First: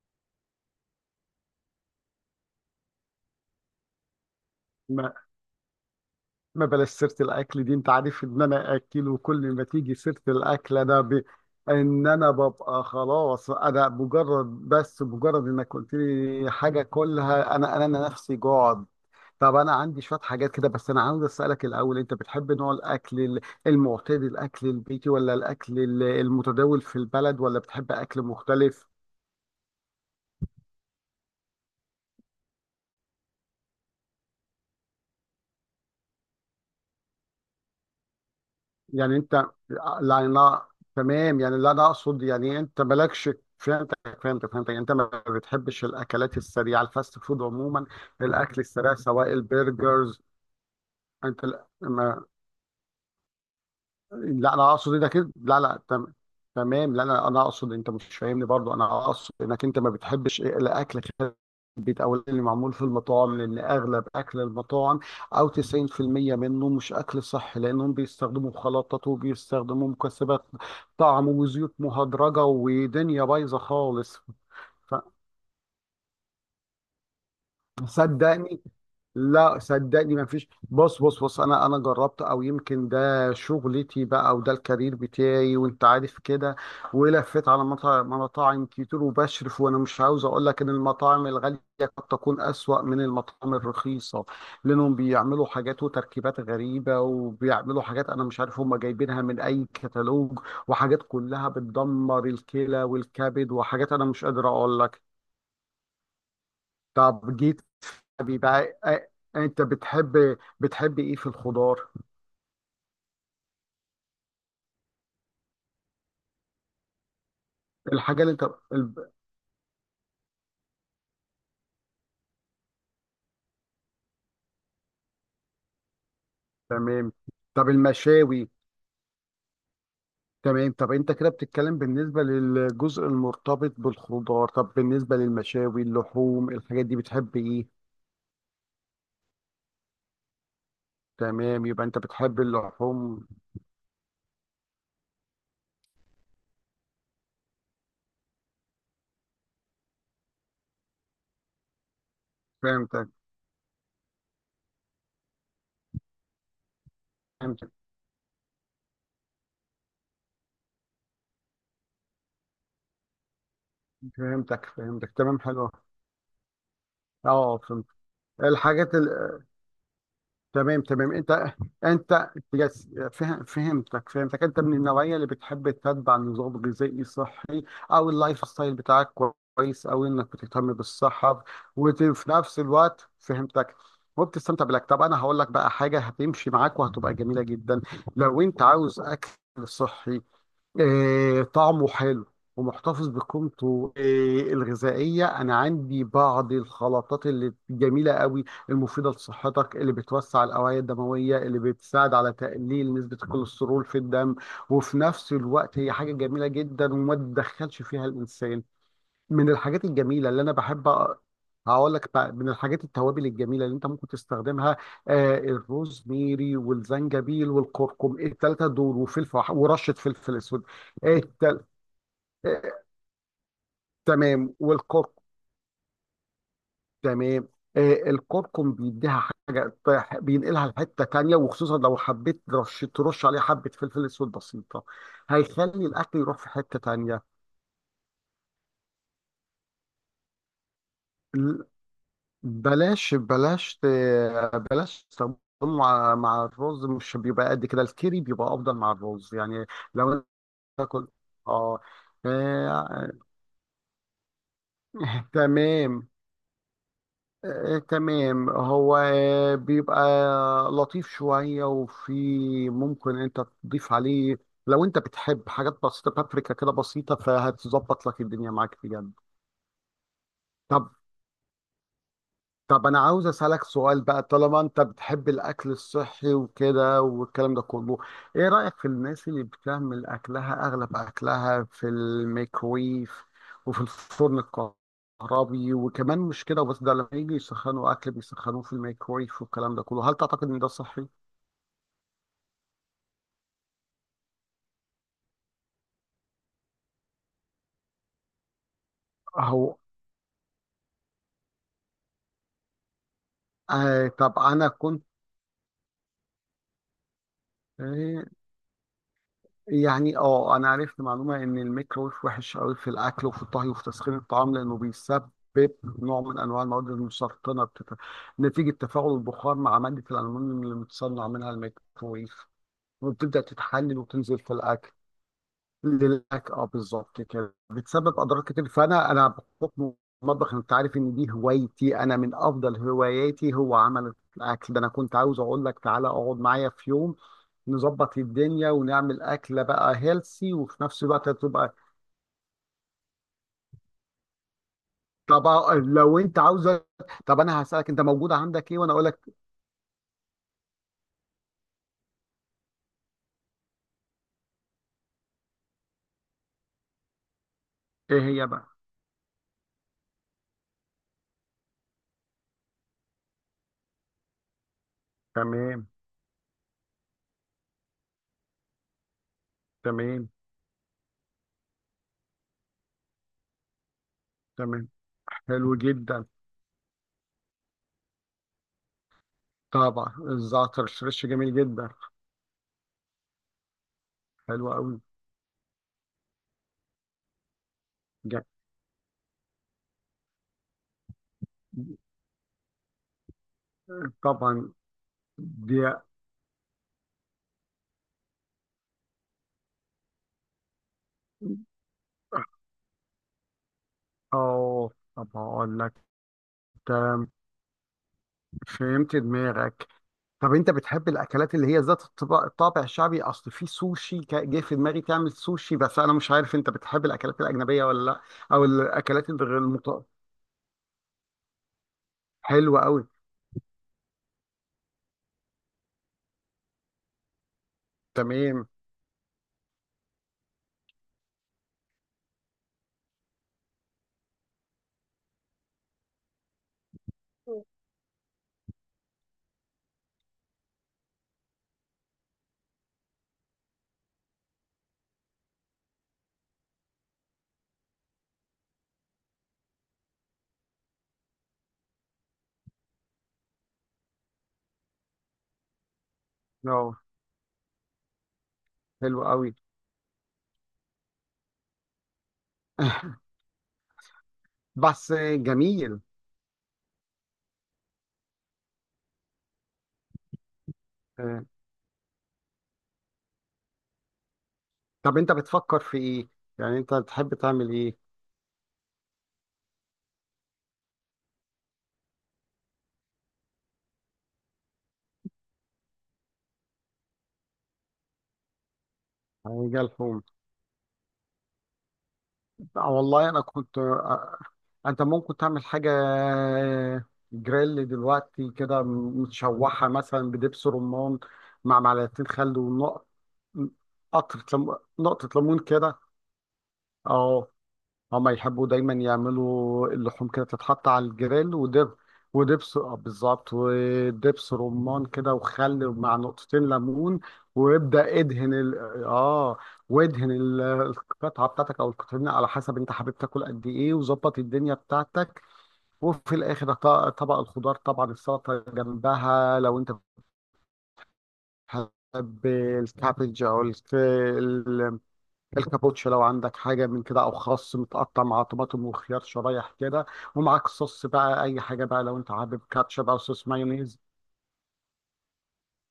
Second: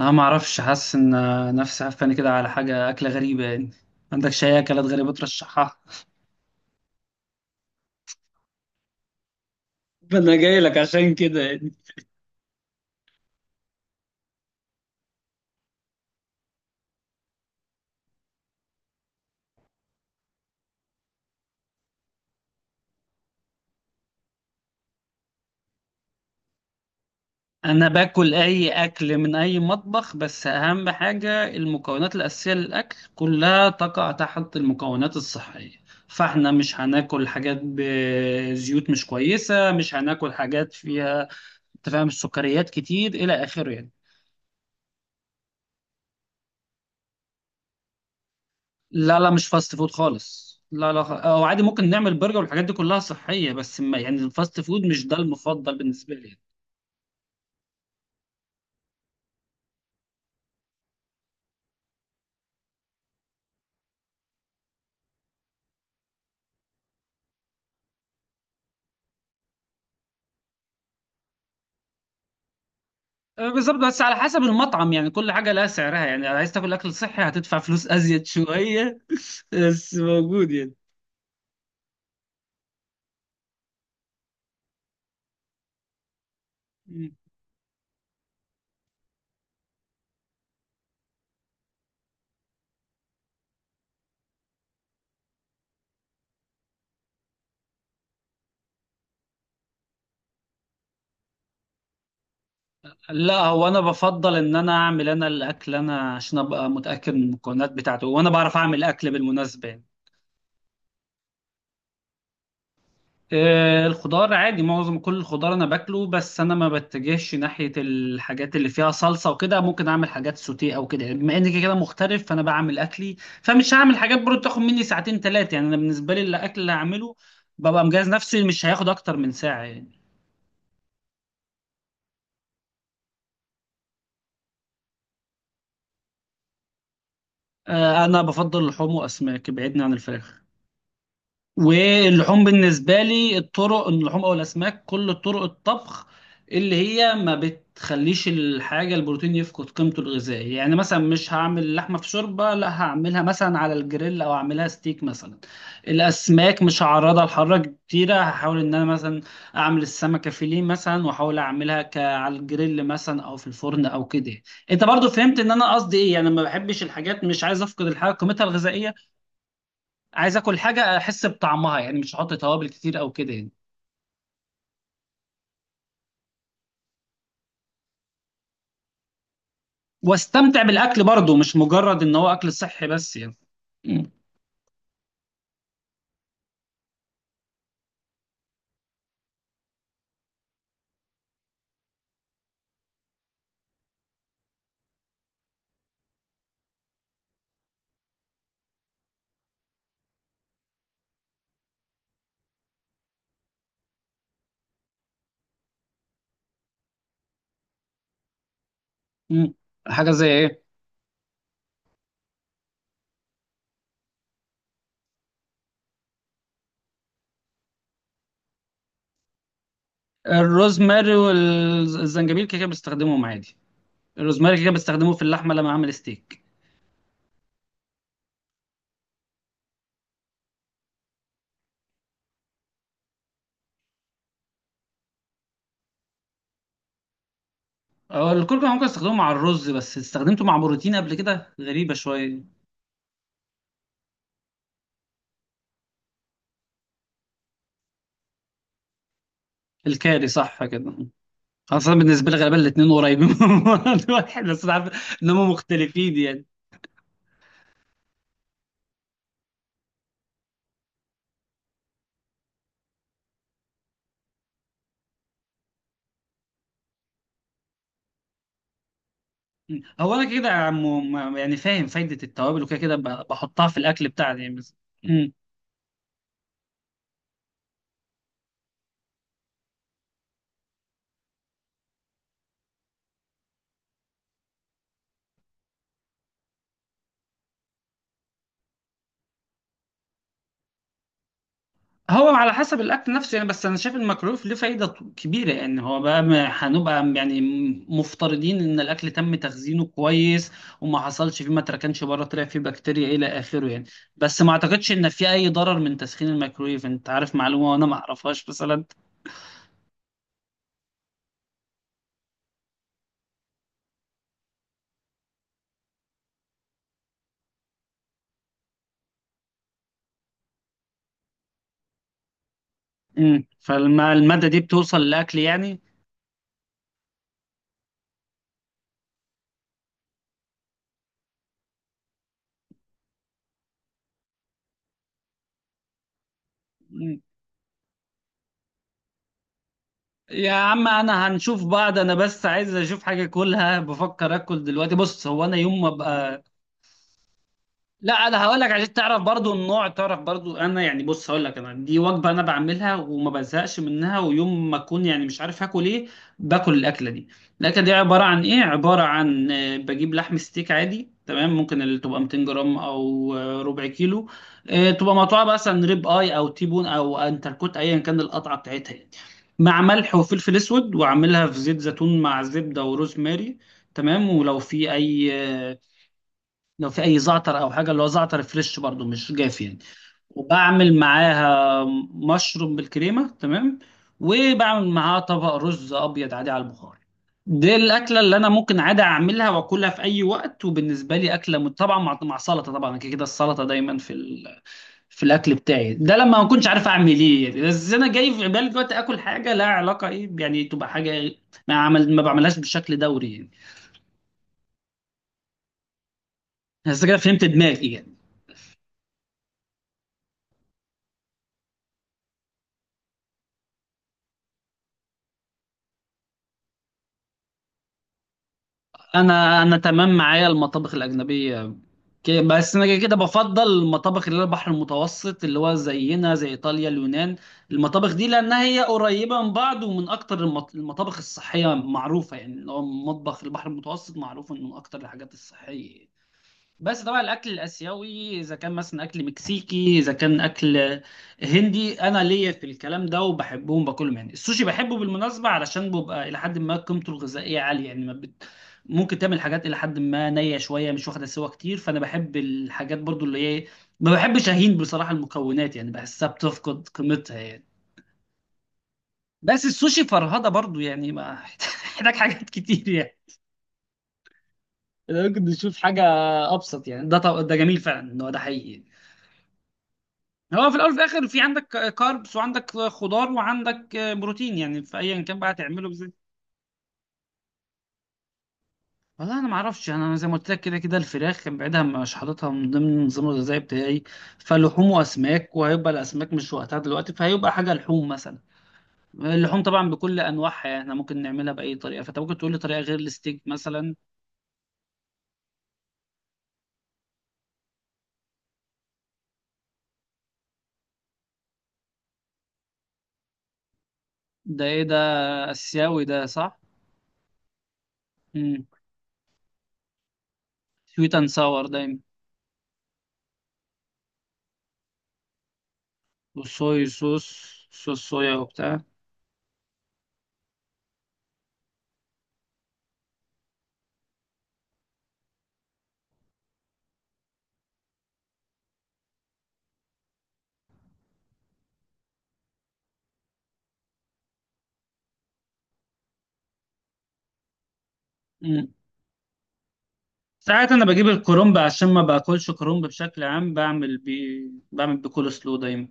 انا ما اعرفش حاسس ان نفسي هفاني كده على حاجه اكله غريبه، يعني ما عندكش اي اكلات غريبه ما ترشحها؟ ما بلاش سيرة الأكل دي، أنت عارف إن أنا أكل وكل ما تيجي سيرة فانا جاي لك الأكل ده عشان ب... كده يعني. إن أنا ببقى خلاص، أنا مجرد بس مجرد إنك قلت لي حاجة كلها أنا نفسي جوعد. طب أنا عندي شوية حاجات كده، بس أنا عاوز أسألك الأول، أنت بتحب نوع الأكل ال- المعتاد، الأكل البيتي، ولا الأكل ال- المتداول في البلد، ولا انا بتحب أكل باكل اي مختلف؟ اكل من اي مطبخ، بس اهم حاجه المكونات الاساسيه للاكل كلها تقع تحت المكونات الصحيه. فاحنا مش هناكل حاجات بزيوت مش يعني انت، كويسه، مش لا هناكل انا حاجات فيها، تمام، يعني اللي انا انت فاهم، اقصد يعني السكريات انت كتير مالكش. الى اخره يعني. فهمتك يعني انت ما بتحبش الاكلات السريعه، الفاست فود عموما، الاكل السريع لا لا، سواء مش فاست فود البرجرز. خالص، لا لا، او انت عادي لا, ممكن نعمل ما... برجر والحاجات دي كلها صحية، بس ما يعني لا الفاست انا فود اقصد مش ده انك انت- لا المفضل لا تم... بالنسبة لي يعني. تمام، لا لا انا اقصد انت مش فاهمني برضو، انا اقصد انك انت ما بتحبش إيه، الاكل البيت او اللي معمول في المطاعم، لان اغلب اكل المطاعم او 90% منه مش اكل صح، لانهم بيستخدموا مخلطات وبيستخدموا مكسبات طعم وزيوت مهدرجه ودنيا آه، بايظه بالظبط، بس على خالص. حسب المطعم يعني. كل حاجة لها سعرها يعني، عايز تاكل أكل صحي هتدفع فلوس أزيد صدقني، شوية. لا بس صدقني ما فيش. موجود يعني. بص بص بص انا جربت، او يمكن ده شغلتي بقى وده الكارير بتاعي وانت عارف كده. مم. ولفيت على مطاعم كتير وبشرف، وانا مش عاوز اقول لك ان المطاعم الغاليه قد تكون اسوأ من المطاعم الرخيصه، لانهم بيعملوا حاجات وتركيبات غريبه، وبيعملوا حاجات انا مش عارف هم جايبينها من اي كتالوج، وحاجات كلها بتدمر الكلى لا والكبد، هو أنا وحاجات انا مش بفضل قادر إن أنا اقول لك. أعمل أنا الأكل، أنا عشان أبقى متأكد من طب جيت المكونات بتاعته، وأنا حبيبي بعرف ع- أعمل ع- أكل انت بالمناسبة يعني. بتحب ايه في الخضار؟ آه، الخضار عادي، معظم كل الخضار انا باكله، بس انا ما بتجهش ناحيه الحاجه اللي انت الحاجات اللي فيها ال- صلصه وكده. ممكن اعمل حاجات سوتيه او كده يعني، بما اني كده كده مغترب فانا بعمل اكلي. فمش هعمل حاجات برضه تاخد مني ساعتين ثلاثه يعني. انا بالنسبه لي الاكل اللي تمام. هعمله طب ببقى مجهز نفسي المشاوي. مش هياخد اكتر من ساعه يعني. تمام، طب انت كده بتتكلم بالنسبه للجزء المرتبط بالخضار، طب بالنسبه للمشاوي، اللحوم، الحاجات دي بتحب ايه؟ آه، انا بفضل اللحوم واسماك، بعيدني عن الفراخ. تمام، يبقى انت بتحب واللحوم بالنسبة اللحوم. لي الطرق، اللحوم أو الأسماك، كل طرق الطبخ اللي هي ما بتخليش الحاجة البروتين يفقد قيمته الغذائية. يعني مثلا مش هعمل لحمة في شوربة، لا فهمتك هعملها مثلا على الجريل أو أعملها ستيك مثلا. الأسماك مش هعرضها لحرارة فهمتك كتيرة، هحاول إن أنا مثلا أعمل السمكة فيليه مثلا، وأحاول أعملها على الجريل مثلا أو في الفرن أو كده. فهمتك أنت برضو فهمتك فهمت تمام إن حلو. أنا قصدي إيه يعني، ما بحبش الحاجات، مش اه عايز فهمت. أفقد الحاجة قيمتها الغذائية. الحاجات ال- عايز اكل تمام حاجه تمام. احس انت بطعمها يعني، مش انت احط توابل يس كتير او كده فهم يعني. فهمتك. انت من النوعيه اللي بتحب تتبع نظام غذائي صحي، او اللايف ستايل بتاعك، كويس، او انك واستمتع بتهتم بالاكل برضه، بالصحه. مش مجرد ان وفي هو اكل نفس صحي الوقت بس يعني. فهمتك، مم. وبتستمتع بالاكل. طب انا هقول لك بقى حاجه هتمشي معاك وهتبقى جميله جدا. لو انت عاوز اكل صحي، طعمه حلو ومحتفظ بقيمته، الغذائية. أنا عندي بعض الخلطات اللي جميلة قوي، المفيدة لصحتك، اللي بتوسع الأوعية الدموية، اللي بتساعد على تقليل نسبة الكوليسترول في الدم، وفي نفس الوقت هي حاجة جميلة جدا وما تدخلش فيها الإنسان. من مم. الحاجات حاجه زي الجميلة اللي أنا ايه؟ بحب أ- هقول لك بقى. من الحاجات التوابل الجميلة اللي أنت ممكن تستخدمها، آه الروزميري والزنجبيل والكركم الثلاثة دول، وفلفل، ورشة فلفل أسود. الروزماري التل... والزنجبيل كده آه، كده بستخدمهم عادي. تمام الروزماري كده كده بستخدمه في والكركم. اللحمه لما اعمل ستيك. تمام. آه الكركم بيديها حاجة طيح- بينقلها لحتة تانية، وخصوصا لو حبيت ترش عليه حبة فلفل أسود بسيطة، هيخلي الأكل يروح في حتة تانية. أه، الكركم ممكن استخدمه مع الرز، بس استخدمته مع بروتين قبل كده، غريبه شويه. بلاش ت- بلاش تستخدمه مع الرز، مش بيبقى قد كده. الكيري بيبقى افضل مع الرز يعني. لو انت الكاري صح كده؟ تاكل اه، خاصة بالنسبة لي غالبا الاتنين آه، قريبين من بعض. واحد، بس أنا عارف إن هم تمام. مختلفين يعني. تمام، هو بيبقى لطيف شوية، وفي ممكن انت تضيف عليه، لو انت بتحب حاجات بسيطة، بابريكا كده بسيطة، فهتظبط لك الدنيا معاك بجد. مم. هو انا كده يا عم، طب يعني فاهم فايده التوابل وكده طب كده انا عاوز اسالك بحطها في سؤال الاكل بقى، بتاعي يعني طالما بس. انت بتحب مم. الاكل الصحي وكده والكلام ده كله، ايه رايك في الناس اللي بتعمل اكلها اغلب اكلها في الميكرويف وفي الفرن الكهربي؟ وكمان مش كده وبس، ده لما يجي يسخنوا اكل بيسخنوه في الميكرويف والكلام ده كله، هل تعتقد ان ده صحي؟ هو على حسب الاكل نفسه يعني، بس انا شايف المكروف له فايده كبيره يعني. هو بقى هنبقى يعني مفترضين ان الاكل تم اهو. تخزينه كويس، وما حصلش فيه، ما تركنش بره طلع فيه بكتيريا الى اخره يعني. آه طب بس ما انا اعتقدش كنت. ان في اي ضرر من تسخين الميكرويف، انت عارف معلومه وانا ما اعرفهاش مثلا. يعني اه انا عرفت معلومه ان الميكرويف وحش قوي في الاكل وفي الطهي وفي تسخين الطعام، لانه بيسبب نوع من انواع المواد المسرطنه بتت... نتيجه تفاعل البخار مع ماده الالومنيوم اللي متصنع منها الميكرويف، وبتبدا مم. تتحلل وتنزل فالماده في دي الاكل. بتوصل للاكل يعني. للاكل، اه بالظبط كده، بتسبب اضرار كتير. فانا بحكم المطبخ انت عارف ان دي هوايتي، انا من افضل هواياتي هو عمل الاكل ده. انا كنت عاوز اقول لك تعالى اقعد معايا في يوم، نظبط الدنيا ونعمل اكله بقى يا هيلسي، وفي عم نفس انا الوقت هنشوف تبقى. بعض، انا بس عايز اشوف حاجه اكلها، بفكر اكل دلوقتي. بص طب هو انا يوم ما لو انت ابقى، عاوزه، طب انا هسالك انت لا موجوده انا هقول لك عندك ايه عشان وانا اقول تعرف لك. برضو النوع، تعرف برضو انا يعني. بص هقول لك، انا دي وجبه انا بعملها وما بزهقش منها، ويوم ما اكون يعني مش عارف هاكل ايه باكل الاكله دي. الاكله دي ايه عباره عن هي ايه؟ بقى. عباره عن آه، بجيب لحم ستيك عادي، تمام، ممكن اللي تبقى 200 جرام او آه، ربع كيلو. آه، تبقى مقطوعه مثلا تمام ريب اي او تيبون او انتركوت، ايا كان القطعه بتاعتها يعني. مع ملح تمام وفلفل اسود، واعملها في زيت زيتون مع زبده وروز ماري. تمام، ولو تمام. في اي حلو آه، جدا. لو في اي زعتر او حاجه، اللي هو زعتر فريش برضو مش جاف يعني. طبعا الزعتر وبعمل الشريش جميل معاها جدا. مشروم بالكريمه، تمام. حلو وبعمل قوي. معاها طبق رز ابيض عادي على البخار. دي الاكله اللي جا- انا ممكن عادي اعملها واكلها في اي وقت، وبالنسبه لي اكله طبعا مع مع سلطه طبعا. أنا كده كده السلطه دايما في طبعا. في الاكل دي. بتاعي ده. لما ما كنتش عارف اعمل ايه يعني، بس انا جاي في بالي دلوقتي اكل حاجه لها علاقه ايه يعني، تبقى حاجه إيه، ما عمل ما بعملهاش بشكل دوري يعني. اه طب هقول لك. بس كده تمام. فهمت دماغي يعني. فهمت دماغك. طب انت بتحب الاكلات اللي هي ذات الطباع- الطابع الشعبي؟ اصل في سوشي كا- جه في دماغي تعمل سوشي، بس انا مش عارف انت بتحب الاكلات الاجنبيه ولا لا، او الاكلات اللي غير انا المط... تمام معايا المطابخ الاجنبيه، بس حلوه انا كده قوي. كده بفضل المطابخ اللي هي البحر المتوسط، اللي هو زينا زي ايطاليا، اليونان. المطابخ دي لانها تمام هي قريبه من بعض، ومن اكتر المطابخ الصحيه معروفه يعني. اللي هو مطبخ البحر المتوسط معروف انه من اكتر الحاجات الصحيه. بس طبعا الاكل الاسيوي، اذا كان مثلا اكل مكسيكي، اذا كان اكل هندي، انا ليا في الكلام ده وبحبهم باكلهم يعني. السوشي بحبه بالمناسبه علشان بيبقى الى حد ما قيمته الغذائيه عاليه يعني. ما ممكن تعمل حاجات الى حد ما نيه شويه مش واخده سوا كتير، فانا بحب الحاجات برضو اللي هي، ما بحبش اهين بصراحه المكونات يعني، بحسها بتفقد اه. قيمتها يعني. حلوه قوي. بس السوشي فرهده برضو يعني، ما محتاج حاجات كتير يعني. بس ممكن نشوف جميل. حاجه ابسط يعني. ده ده جميل فعلا ان هو ده حقيقي. هو في الاول وفي الاخر، في آه. عندك كاربس وعندك خضار وعندك بروتين، يعني في طب ايا انت كان بقى بتفكر تعمله في ازاي. ايه؟ يعني انت تحب تعمل ايه؟ والله انا ما اعرفش، انا زي ما قلت لك كده كده الفراخ كان بعيدها، مش حاططها من ضمن النظام الغذائي بتاعي. فلحوم واسماك، وهيبقى الاسماك مش وقتها دلوقتي، فهيبقى حاجه لحوم مثلا. اللحوم حاجه طبعا بكل لحوم. انواعها يعني، احنا ممكن نعملها باي طريقه، فانت ممكن تقول لي طريقه لا غير والله انا الستيك كنت، مثلا. انت ممكن تعمل حاجه جريل دلوقتي كده متشوحه مثلا بدبس رمان، مع معلقتين خل ونقطه، قطرة ده لم... ايه ده، نقطه ليمون كده. اسيوي ده صح؟ اه، هما امم، يحبوا دايما يعملوا اللحوم كده، تتحط على سويت اند الجريل ساور ودب. دايما. ودبس بالظبط. ودبس رمان كده، وخل مع نقطتين والصويا ليمون. صوص، صوص وابدأ صويا ادهن ال... وبتاع. اه وادهن ال- القطعة بتاعتك، او القطعين على حسب انت حابب تاكل قد ايه، وظبط الدنيا بتاعتك. وفي الاخر ط- طبق الخضار طبعا، السلطة جنبها، لو انت بتحب الكابج او الكابوتشا، لو عندك حاجة من كده، أو خس متقطع مع طماطم وخيار شرايح كده، ومعاك ساعات انا صوص بجيب بقى، الكرنب أي حاجة عشان ما بقى، لو أنت باكلش حابب كرنب كاتشب أو بشكل صوص عام، بعمل مايونيز. بيه، بعمل بيه كول سلو دايما.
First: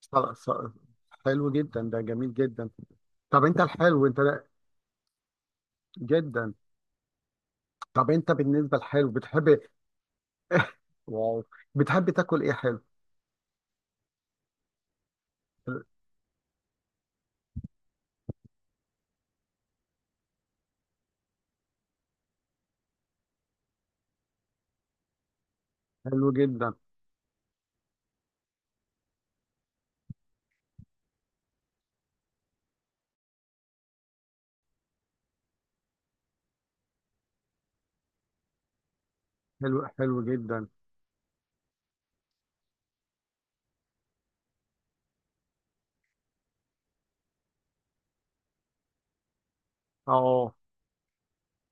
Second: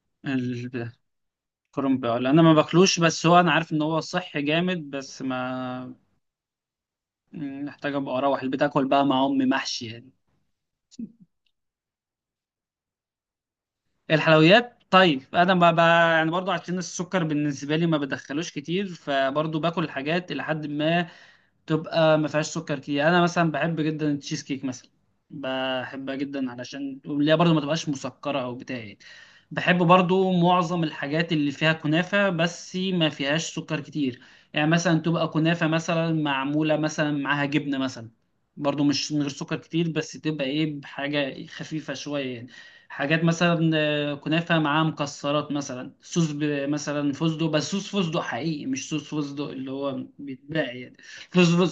ص- ص- ال- حلو جدا، ده الكرنب، ولا جميل انا ما جدا. باكلوش، بس هو طب انا أنت عارف ان هو الحلو أنت صحي لا- جامد، بس ما جدا. محتاج طب ابقى أنت اروح البيت بالنسبة اكل بقى للحلو مع امي بتحب. محشي يعني. واو، بتحب تاكل إيه حلو؟ الحلويات، طيب انا ما ب... يعني برضو عشان السكر بالنسبه لي ما بدخلوش كتير، فبرضو باكل الحاجات الى حد ما تبقى ما فيهاش سكر كتير يعني. انا مثلا بحب جدا التشيز كيك مثلا، بحبها حلو جدا جدا. علشان اللي هي برضو ما تبقاش مسكره او بتاع يعني. بحب برضو معظم الحاجات اللي فيها كنافه، بس ما فيهاش سكر كتير يعني. مثلا تبقى كنافه مثلا معموله مثلا معاها جبنه مثلا، برضو مش من غير سكر كتير، بس حلو تبقى جدا. ايه، بحاجه خفيفه شويه يعني. حاجات مثلا آه، كنافه معاها مكسرات مثلا، صوص مثلا فستق، بس صوص فستق حقيقي، مش صوص فستق اللي هو أه بيتباع يعني. فستق،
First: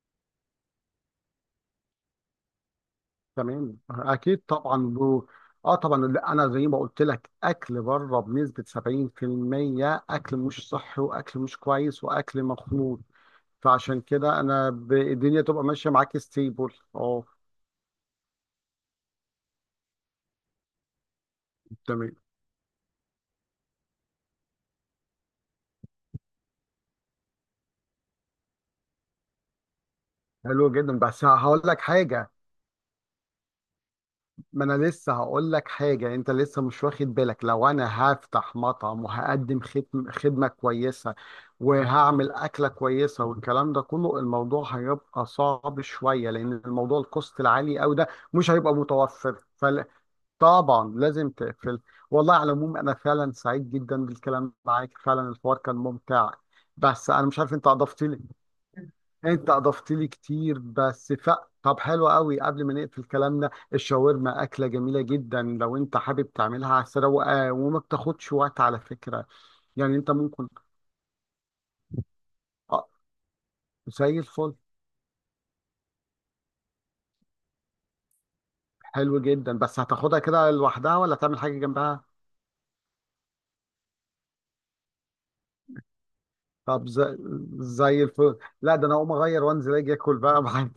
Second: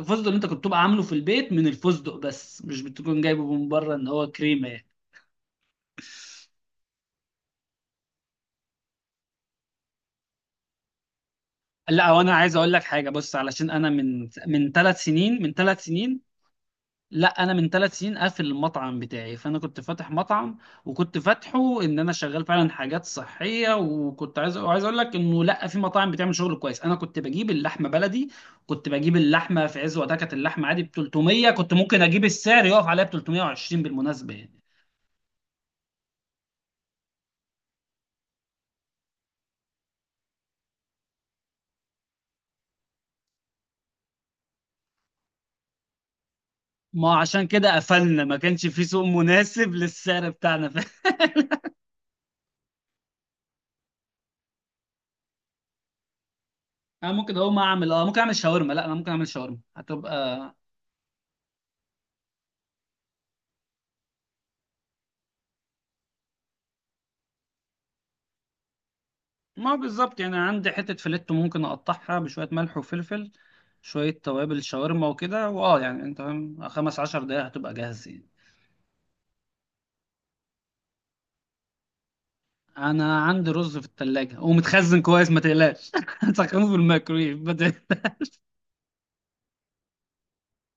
فستق اللي انت كنت تبقى عامله في البيت من الفستق، بس مش بتكون جايبه من تمام بره ان هو اكيد كريمه طبعا يعني. له. اه طبعا، لا انا زي ما قلت لك، اكل بره بنسبه 70% اكل مش صحي، واكل مش كويس، لا وانا واكل عايز اقول لك مخلوط. حاجه، بص علشان انا فعشان من كده انا من ب... ثلاث الدنيا سنين، تبقى ماشيه معاك ستيبل. اه لا انا من ثلاث سنين قافل المطعم بتاعي. فانا كنت فاتح مطعم، وكنت فاتحه ان تمام. انا شغال فعلا حاجات صحيه، وكنت عايز وعايز اقول لك انه لا في مطاعم بتعمل شغل كويس. انا كنت بجيب اللحمه بلدي، كنت بجيب اللحمه في عز وقتها، كانت اللحمه حلو عادي ب جدا، بس 300، هقول كنت لك ممكن اجيب حاجه. السعر يقف عليها ب 320 بالمناسبه يعني. ما انا لسه هقول لك حاجه، انت لسه مش واخد بالك، لو انا هفتح مطعم وهقدم خدم- خدمه كويسه وهعمل اكله كويسه والكلام ده كله، الموضوع هيبقى صعب شويه، لان الموضوع ما الكوست عشان كده العالي قوي ده قفلنا، ما مش كانش هيبقى في سوق متوفر مناسب فل... للسعر بتاعنا. طبعا لازم تقفل. والله على العموم انا فعلا سعيد جدا بالكلام معاك، فعلا الحوار كان ممتع. بس انا انا ممكن مش عارف اقوم انت اعمل اضفت. اه ممكن اعمل شاورما، لا انا ممكن اعمل انت شاورما اضفت لي هتبقى، كتير، بس ف... طب حلو قوي، قبل ما نقفل كلامنا، الشاورما اكله جميله جدا لو انت حابب تعملها على السريع، وما بتاخدش وقت على فكره. ما يعني انت بالظبط يعني. ممكن عندي حتة فيليتو ممكن اقطعها بشوية ملح آه، وفلفل، زي شوية الفل. توابل شاورما وكده، واه يعني انت فاهم، خمس عشر دقايق هتبقى جاهز يعني. حلو جدا، بس هتاخدها كده لوحدها ولا تعمل حاجه جنبها؟ انا عندي رز في التلاجة ومتخزن كويس، ما تقلقش، هسخنه في طب زي, الميكرويف. زي الفل، لا ده انا اقوم اغير وانزل اجي اكل بقى معاك.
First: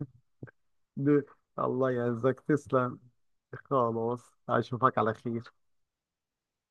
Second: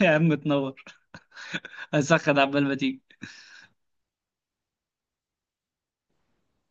يا عم تنور، الله هسخن يعزك، عبال ما تسلم. تيجي. خلاص اشوفك على خير.